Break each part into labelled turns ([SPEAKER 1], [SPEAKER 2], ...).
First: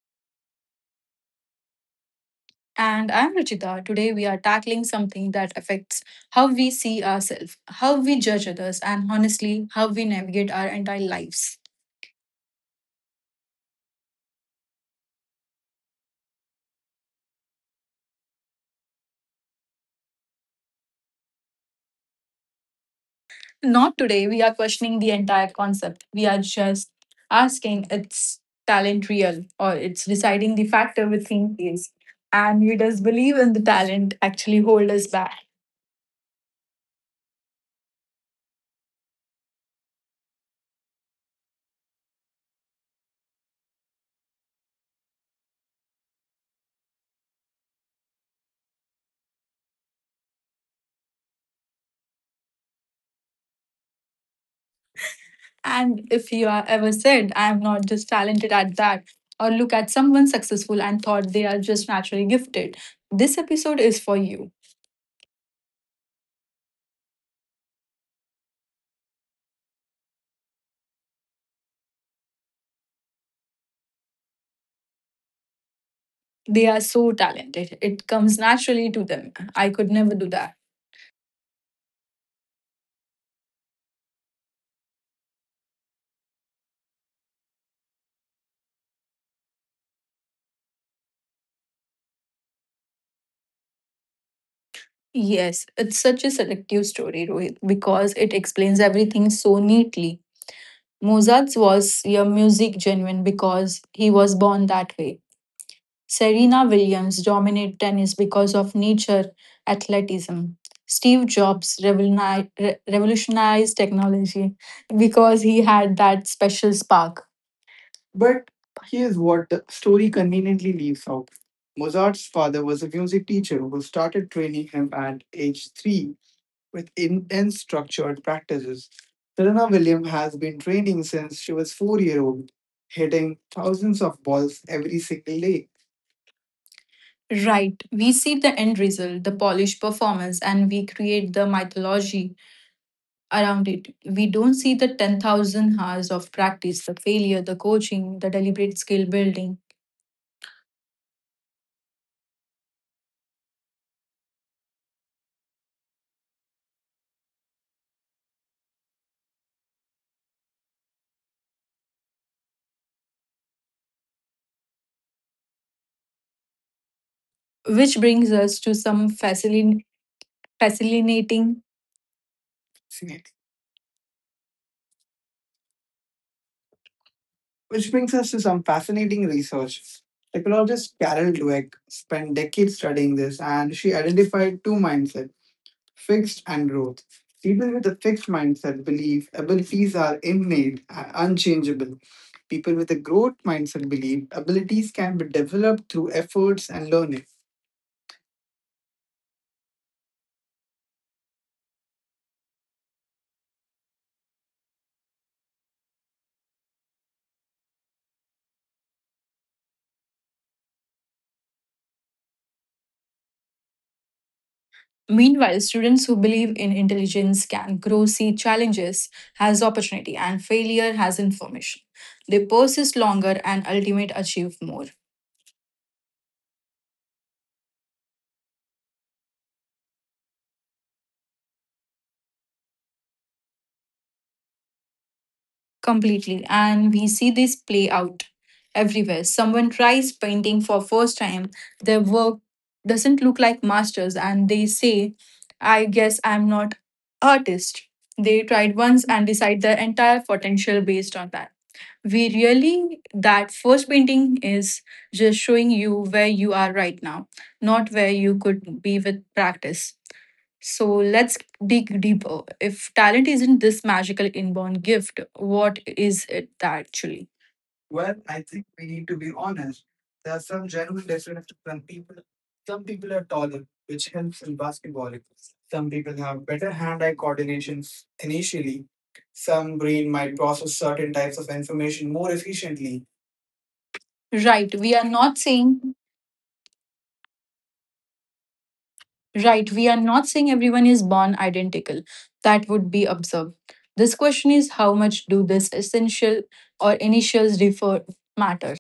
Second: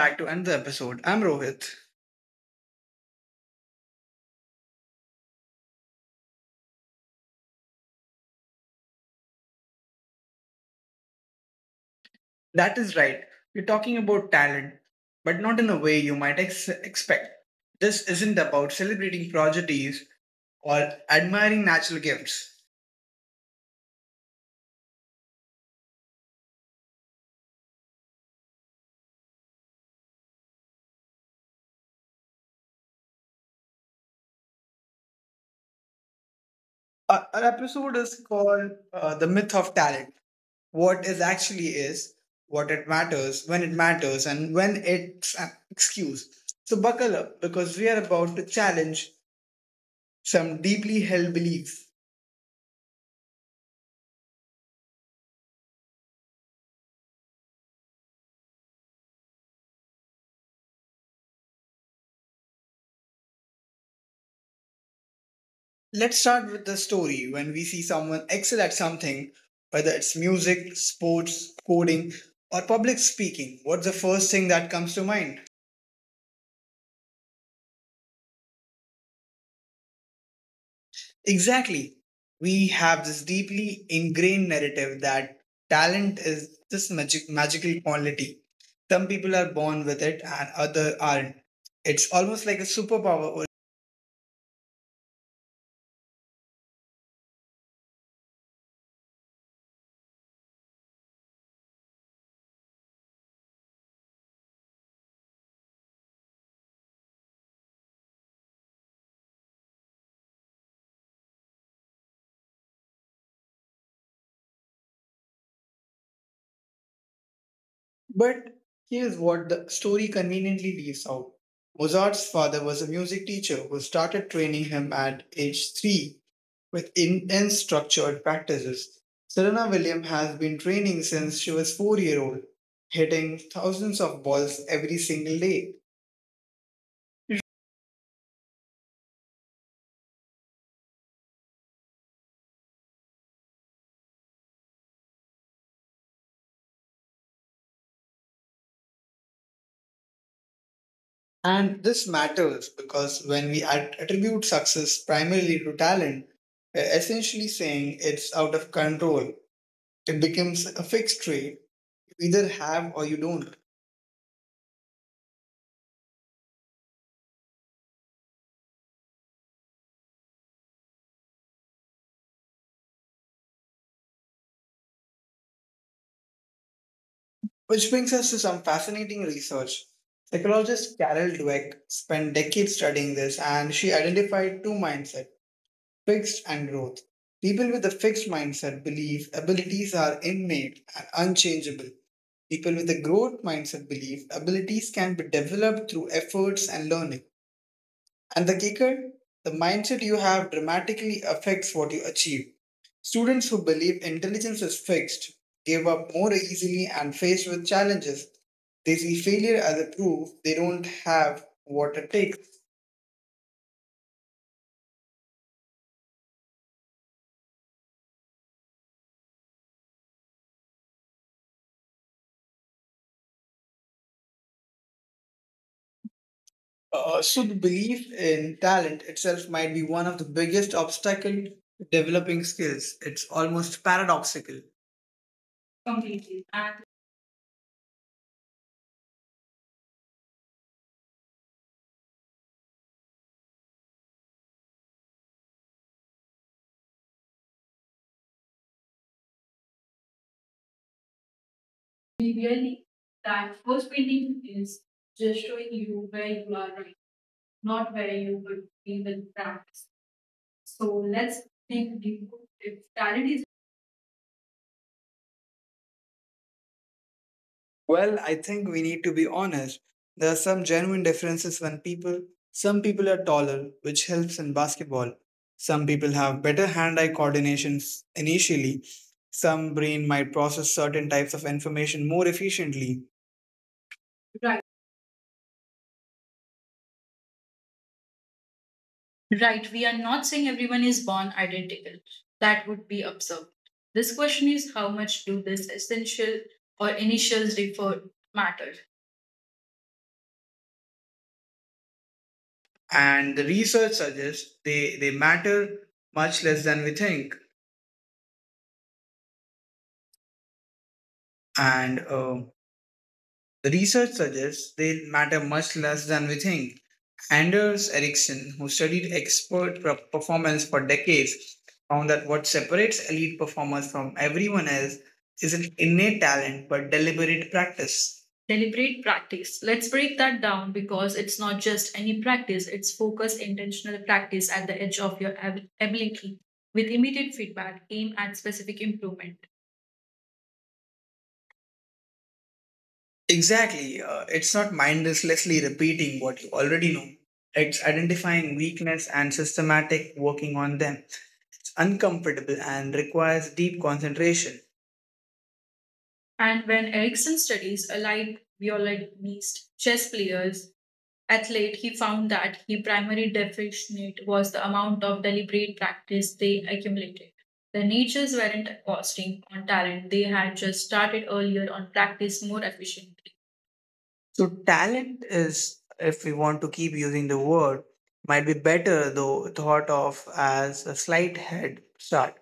[SPEAKER 1] back to another episode. I'm Rohit.
[SPEAKER 2] And I'm Ruchita. Today we are tackling something that affects how we see ourselves, how we judge others, and honestly, how we navigate our entire lives.
[SPEAKER 1] That is right, we're talking about talent, but not in a way you might expect. This isn't about celebrating prodigies or admiring natural gifts.
[SPEAKER 2] Not today, we are questioning the entire concept. We are just asking its talent real or it's deciding the factor within think is. And we just believe in the talent actually hold us back.
[SPEAKER 1] Our episode is called The Myth of Talent. What is actually is, what it matters, when it matters, and when it's an excuse. So, buckle up because we are about to challenge some deeply held beliefs.
[SPEAKER 2] And if you are ever said, I am not just talented at that, or look at someone successful and thought they are just naturally gifted, this episode is for you.
[SPEAKER 1] Let's start with the story. When we see someone excel at something, whether it's music, sports, coding, or public speaking, what's the first thing that comes to mind?
[SPEAKER 2] They are so talented. It comes naturally to them. I could never do that.
[SPEAKER 1] Exactly. We have this deeply ingrained narrative that talent is this magical quality. Some people are born with it and others aren't. It's almost like a superpower.
[SPEAKER 2] Yes, it's such a selective story, Rohit, because it explains everything so neatly. Mozart's was your music genuine because he was born that way. Serena Williams dominated tennis because of nature athleticism. Steve Jobs revolutionized technology because he had that special spark. But
[SPEAKER 1] But
[SPEAKER 2] here's
[SPEAKER 1] here's
[SPEAKER 2] what
[SPEAKER 1] what
[SPEAKER 2] the
[SPEAKER 1] the
[SPEAKER 2] story
[SPEAKER 1] story
[SPEAKER 2] conveniently
[SPEAKER 1] conveniently
[SPEAKER 2] leaves
[SPEAKER 1] leaves
[SPEAKER 2] out.
[SPEAKER 1] out.
[SPEAKER 2] Mozart's
[SPEAKER 1] Mozart's
[SPEAKER 2] father
[SPEAKER 1] father
[SPEAKER 2] was a
[SPEAKER 1] was a
[SPEAKER 2] music
[SPEAKER 1] music
[SPEAKER 2] teacher
[SPEAKER 1] teacher
[SPEAKER 2] who
[SPEAKER 1] who
[SPEAKER 2] started
[SPEAKER 1] started
[SPEAKER 2] training
[SPEAKER 1] training
[SPEAKER 2] him
[SPEAKER 1] him
[SPEAKER 2] at
[SPEAKER 1] at
[SPEAKER 2] age
[SPEAKER 1] age
[SPEAKER 2] three
[SPEAKER 1] three
[SPEAKER 2] with
[SPEAKER 1] with
[SPEAKER 2] intense
[SPEAKER 1] intense
[SPEAKER 2] structured
[SPEAKER 1] structured
[SPEAKER 2] practices.
[SPEAKER 1] practices.
[SPEAKER 2] Serena
[SPEAKER 1] Serena
[SPEAKER 2] Williams
[SPEAKER 1] Williams
[SPEAKER 2] has
[SPEAKER 1] has
[SPEAKER 2] been
[SPEAKER 1] been
[SPEAKER 2] training
[SPEAKER 1] training
[SPEAKER 2] since
[SPEAKER 1] since
[SPEAKER 2] she
[SPEAKER 1] she
[SPEAKER 2] was
[SPEAKER 1] was
[SPEAKER 2] four
[SPEAKER 1] four
[SPEAKER 2] year
[SPEAKER 1] years
[SPEAKER 2] old,
[SPEAKER 1] old,
[SPEAKER 2] hitting
[SPEAKER 1] hitting
[SPEAKER 2] thousands
[SPEAKER 1] thousands
[SPEAKER 2] of
[SPEAKER 1] of
[SPEAKER 2] balls
[SPEAKER 1] balls
[SPEAKER 2] every
[SPEAKER 1] every
[SPEAKER 2] single
[SPEAKER 1] single
[SPEAKER 2] day.
[SPEAKER 1] day.
[SPEAKER 2] Right. We see the end result, the polished performance, and we create the mythology around it. We don't see the 10,000 hours of practice, the failure, the coaching, the deliberate skill building.
[SPEAKER 1] And this matters because when we attribute success primarily to talent, we're essentially saying it's out of control. It becomes a fixed trait. You either have or you don't.
[SPEAKER 2] Which brings us to some fascinating, fascinating Fascinating. Which
[SPEAKER 1] Which
[SPEAKER 2] brings
[SPEAKER 1] brings
[SPEAKER 2] us
[SPEAKER 1] us
[SPEAKER 2] to
[SPEAKER 1] to
[SPEAKER 2] some
[SPEAKER 1] some
[SPEAKER 2] fascinating
[SPEAKER 1] fascinating
[SPEAKER 2] research.
[SPEAKER 1] research.
[SPEAKER 2] Psychologist
[SPEAKER 1] Psychologist
[SPEAKER 2] Carol
[SPEAKER 1] Carol
[SPEAKER 2] Dweck
[SPEAKER 1] Dweck
[SPEAKER 2] spent
[SPEAKER 1] spent
[SPEAKER 2] decades
[SPEAKER 1] decades
[SPEAKER 2] studying
[SPEAKER 1] studying
[SPEAKER 2] this,
[SPEAKER 1] this,
[SPEAKER 2] and
[SPEAKER 1] and
[SPEAKER 2] she
[SPEAKER 1] she
[SPEAKER 2] identified
[SPEAKER 1] identified
[SPEAKER 2] two
[SPEAKER 1] two minds,
[SPEAKER 2] mindsets, fixed
[SPEAKER 1] fixed
[SPEAKER 2] and
[SPEAKER 1] and growth.
[SPEAKER 2] growth. People
[SPEAKER 1] People
[SPEAKER 2] with
[SPEAKER 1] with
[SPEAKER 2] a
[SPEAKER 1] a
[SPEAKER 2] fixed
[SPEAKER 1] fixed
[SPEAKER 2] mindset
[SPEAKER 1] mindset
[SPEAKER 2] believe
[SPEAKER 1] believe
[SPEAKER 2] abilities
[SPEAKER 1] abilities
[SPEAKER 2] are
[SPEAKER 1] are
[SPEAKER 2] innate
[SPEAKER 1] innate and
[SPEAKER 2] and
[SPEAKER 1] unchangeable.
[SPEAKER 2] unchangeable. People
[SPEAKER 1] People
[SPEAKER 2] with
[SPEAKER 1] with
[SPEAKER 2] a
[SPEAKER 1] a
[SPEAKER 2] growth
[SPEAKER 1] growth
[SPEAKER 2] mindset
[SPEAKER 1] mindset
[SPEAKER 2] believe abilities
[SPEAKER 1] abilities
[SPEAKER 2] can
[SPEAKER 1] can
[SPEAKER 2] be
[SPEAKER 1] be
[SPEAKER 2] developed
[SPEAKER 1] developed
[SPEAKER 2] through
[SPEAKER 1] through
[SPEAKER 2] efforts
[SPEAKER 1] efforts
[SPEAKER 2] and
[SPEAKER 1] and
[SPEAKER 2] learning.
[SPEAKER 1] learning. And the kicker, the mindset you have dramatically affects what you achieve. Students who believe intelligence is fixed give up more easily and faced with challenges. They see failure as a proof they don't have what it takes.
[SPEAKER 2] Meanwhile, students who believe in intelligence can grow, see challenges as opportunity, and failure as information. They persist longer and ultimately achieve more.
[SPEAKER 1] So the belief in talent itself might be one of the biggest obstacle to developing skills. It's almost paradoxical.
[SPEAKER 2] Completely.
[SPEAKER 1] And
[SPEAKER 2] And we see this play out everywhere. Someone tries painting for first time. Their work doesn't look like masters and they say, I guess I'm not artist. They tried once and decide their entire potential based on that. We
[SPEAKER 1] really,
[SPEAKER 2] really that
[SPEAKER 1] that
[SPEAKER 2] first
[SPEAKER 1] first
[SPEAKER 2] painting
[SPEAKER 1] painting
[SPEAKER 2] is
[SPEAKER 1] is
[SPEAKER 2] just
[SPEAKER 1] just
[SPEAKER 2] showing
[SPEAKER 1] showing
[SPEAKER 2] you
[SPEAKER 1] you
[SPEAKER 2] where
[SPEAKER 1] where
[SPEAKER 2] you
[SPEAKER 1] you
[SPEAKER 2] are
[SPEAKER 1] are
[SPEAKER 2] right
[SPEAKER 1] right,
[SPEAKER 2] now, not
[SPEAKER 1] not
[SPEAKER 2] where
[SPEAKER 1] where
[SPEAKER 2] you
[SPEAKER 1] you will
[SPEAKER 2] could be
[SPEAKER 1] be
[SPEAKER 2] with
[SPEAKER 1] with
[SPEAKER 2] practice.
[SPEAKER 1] practice.
[SPEAKER 2] So
[SPEAKER 1] So
[SPEAKER 2] let's
[SPEAKER 1] let's
[SPEAKER 2] dig
[SPEAKER 1] think.
[SPEAKER 2] deeper. If talent isn't this magical inborn gift, what is it that actually.
[SPEAKER 1] Well,
[SPEAKER 2] Well,
[SPEAKER 1] I
[SPEAKER 2] I
[SPEAKER 1] think
[SPEAKER 2] think
[SPEAKER 1] we
[SPEAKER 2] we
[SPEAKER 1] need to
[SPEAKER 2] need to
[SPEAKER 1] be
[SPEAKER 2] be
[SPEAKER 1] honest.
[SPEAKER 2] honest.
[SPEAKER 1] There are
[SPEAKER 2] There are
[SPEAKER 1] some
[SPEAKER 2] some
[SPEAKER 1] genuine
[SPEAKER 2] genuine differences
[SPEAKER 1] differences when
[SPEAKER 2] from
[SPEAKER 1] people,
[SPEAKER 2] people.
[SPEAKER 1] some
[SPEAKER 2] Some
[SPEAKER 1] people
[SPEAKER 2] people
[SPEAKER 1] are
[SPEAKER 2] are taller,
[SPEAKER 1] taller, which
[SPEAKER 2] which
[SPEAKER 1] helps
[SPEAKER 2] helps
[SPEAKER 1] in
[SPEAKER 2] in
[SPEAKER 1] basketball.
[SPEAKER 2] basketball.
[SPEAKER 1] Some
[SPEAKER 2] Some
[SPEAKER 1] people
[SPEAKER 2] people
[SPEAKER 1] have
[SPEAKER 2] have
[SPEAKER 1] better
[SPEAKER 2] better
[SPEAKER 1] hand eye
[SPEAKER 2] hand-eye
[SPEAKER 1] coordination
[SPEAKER 2] coordination
[SPEAKER 1] initially.
[SPEAKER 2] initially.
[SPEAKER 1] Some
[SPEAKER 2] Some
[SPEAKER 1] brain
[SPEAKER 2] brain
[SPEAKER 1] might
[SPEAKER 2] might
[SPEAKER 1] process
[SPEAKER 2] process
[SPEAKER 1] certain
[SPEAKER 2] certain
[SPEAKER 1] types
[SPEAKER 2] types
[SPEAKER 1] of
[SPEAKER 2] of
[SPEAKER 1] information
[SPEAKER 2] information
[SPEAKER 1] more
[SPEAKER 2] more
[SPEAKER 1] efficiently.
[SPEAKER 2] efficiently.
[SPEAKER 1] Right.
[SPEAKER 2] Right, we are not saying
[SPEAKER 1] Right.
[SPEAKER 2] right,
[SPEAKER 1] We
[SPEAKER 2] we
[SPEAKER 1] are
[SPEAKER 2] are
[SPEAKER 1] not
[SPEAKER 2] not
[SPEAKER 1] saying
[SPEAKER 2] saying
[SPEAKER 1] everyone
[SPEAKER 2] everyone
[SPEAKER 1] is
[SPEAKER 2] is born identical.
[SPEAKER 1] that
[SPEAKER 2] That
[SPEAKER 1] good
[SPEAKER 2] would be
[SPEAKER 1] observed.
[SPEAKER 2] absurd.
[SPEAKER 1] This
[SPEAKER 2] This
[SPEAKER 1] question
[SPEAKER 2] question
[SPEAKER 1] is
[SPEAKER 2] is
[SPEAKER 1] how
[SPEAKER 2] how
[SPEAKER 1] much
[SPEAKER 2] much
[SPEAKER 1] do
[SPEAKER 2] do
[SPEAKER 1] this
[SPEAKER 2] this
[SPEAKER 1] essential
[SPEAKER 2] essential
[SPEAKER 1] or
[SPEAKER 2] or
[SPEAKER 1] initials
[SPEAKER 2] initials
[SPEAKER 1] refer
[SPEAKER 2] differ
[SPEAKER 1] matter?
[SPEAKER 2] matter?
[SPEAKER 1] And the research suggests they matter much less than we think. And the research suggests they matter much less than we think. Anders Ericsson, who studied expert performance for decades, found that what separates elite performers from everyone else isn't innate talent but deliberate practice. Deliberate practice. Let's break that down because it's not just any practice, it's focused, intentional practice at the edge of your ability with immediate feedback, aim at specific improvement. Exactly. It's not mindlessly repeating what you already know. It's identifying weakness and systematic working on them. It's uncomfortable and requires deep concentration. And when Erikson studies allied violinist chess players, athlete, he found that the primary deficit was the amount of deliberate practice they accumulated. The natures weren't costing on talent, they had just started earlier on practice more efficiently. So talent is, if we want to keep using the word, might be better though thought of as a slight head start.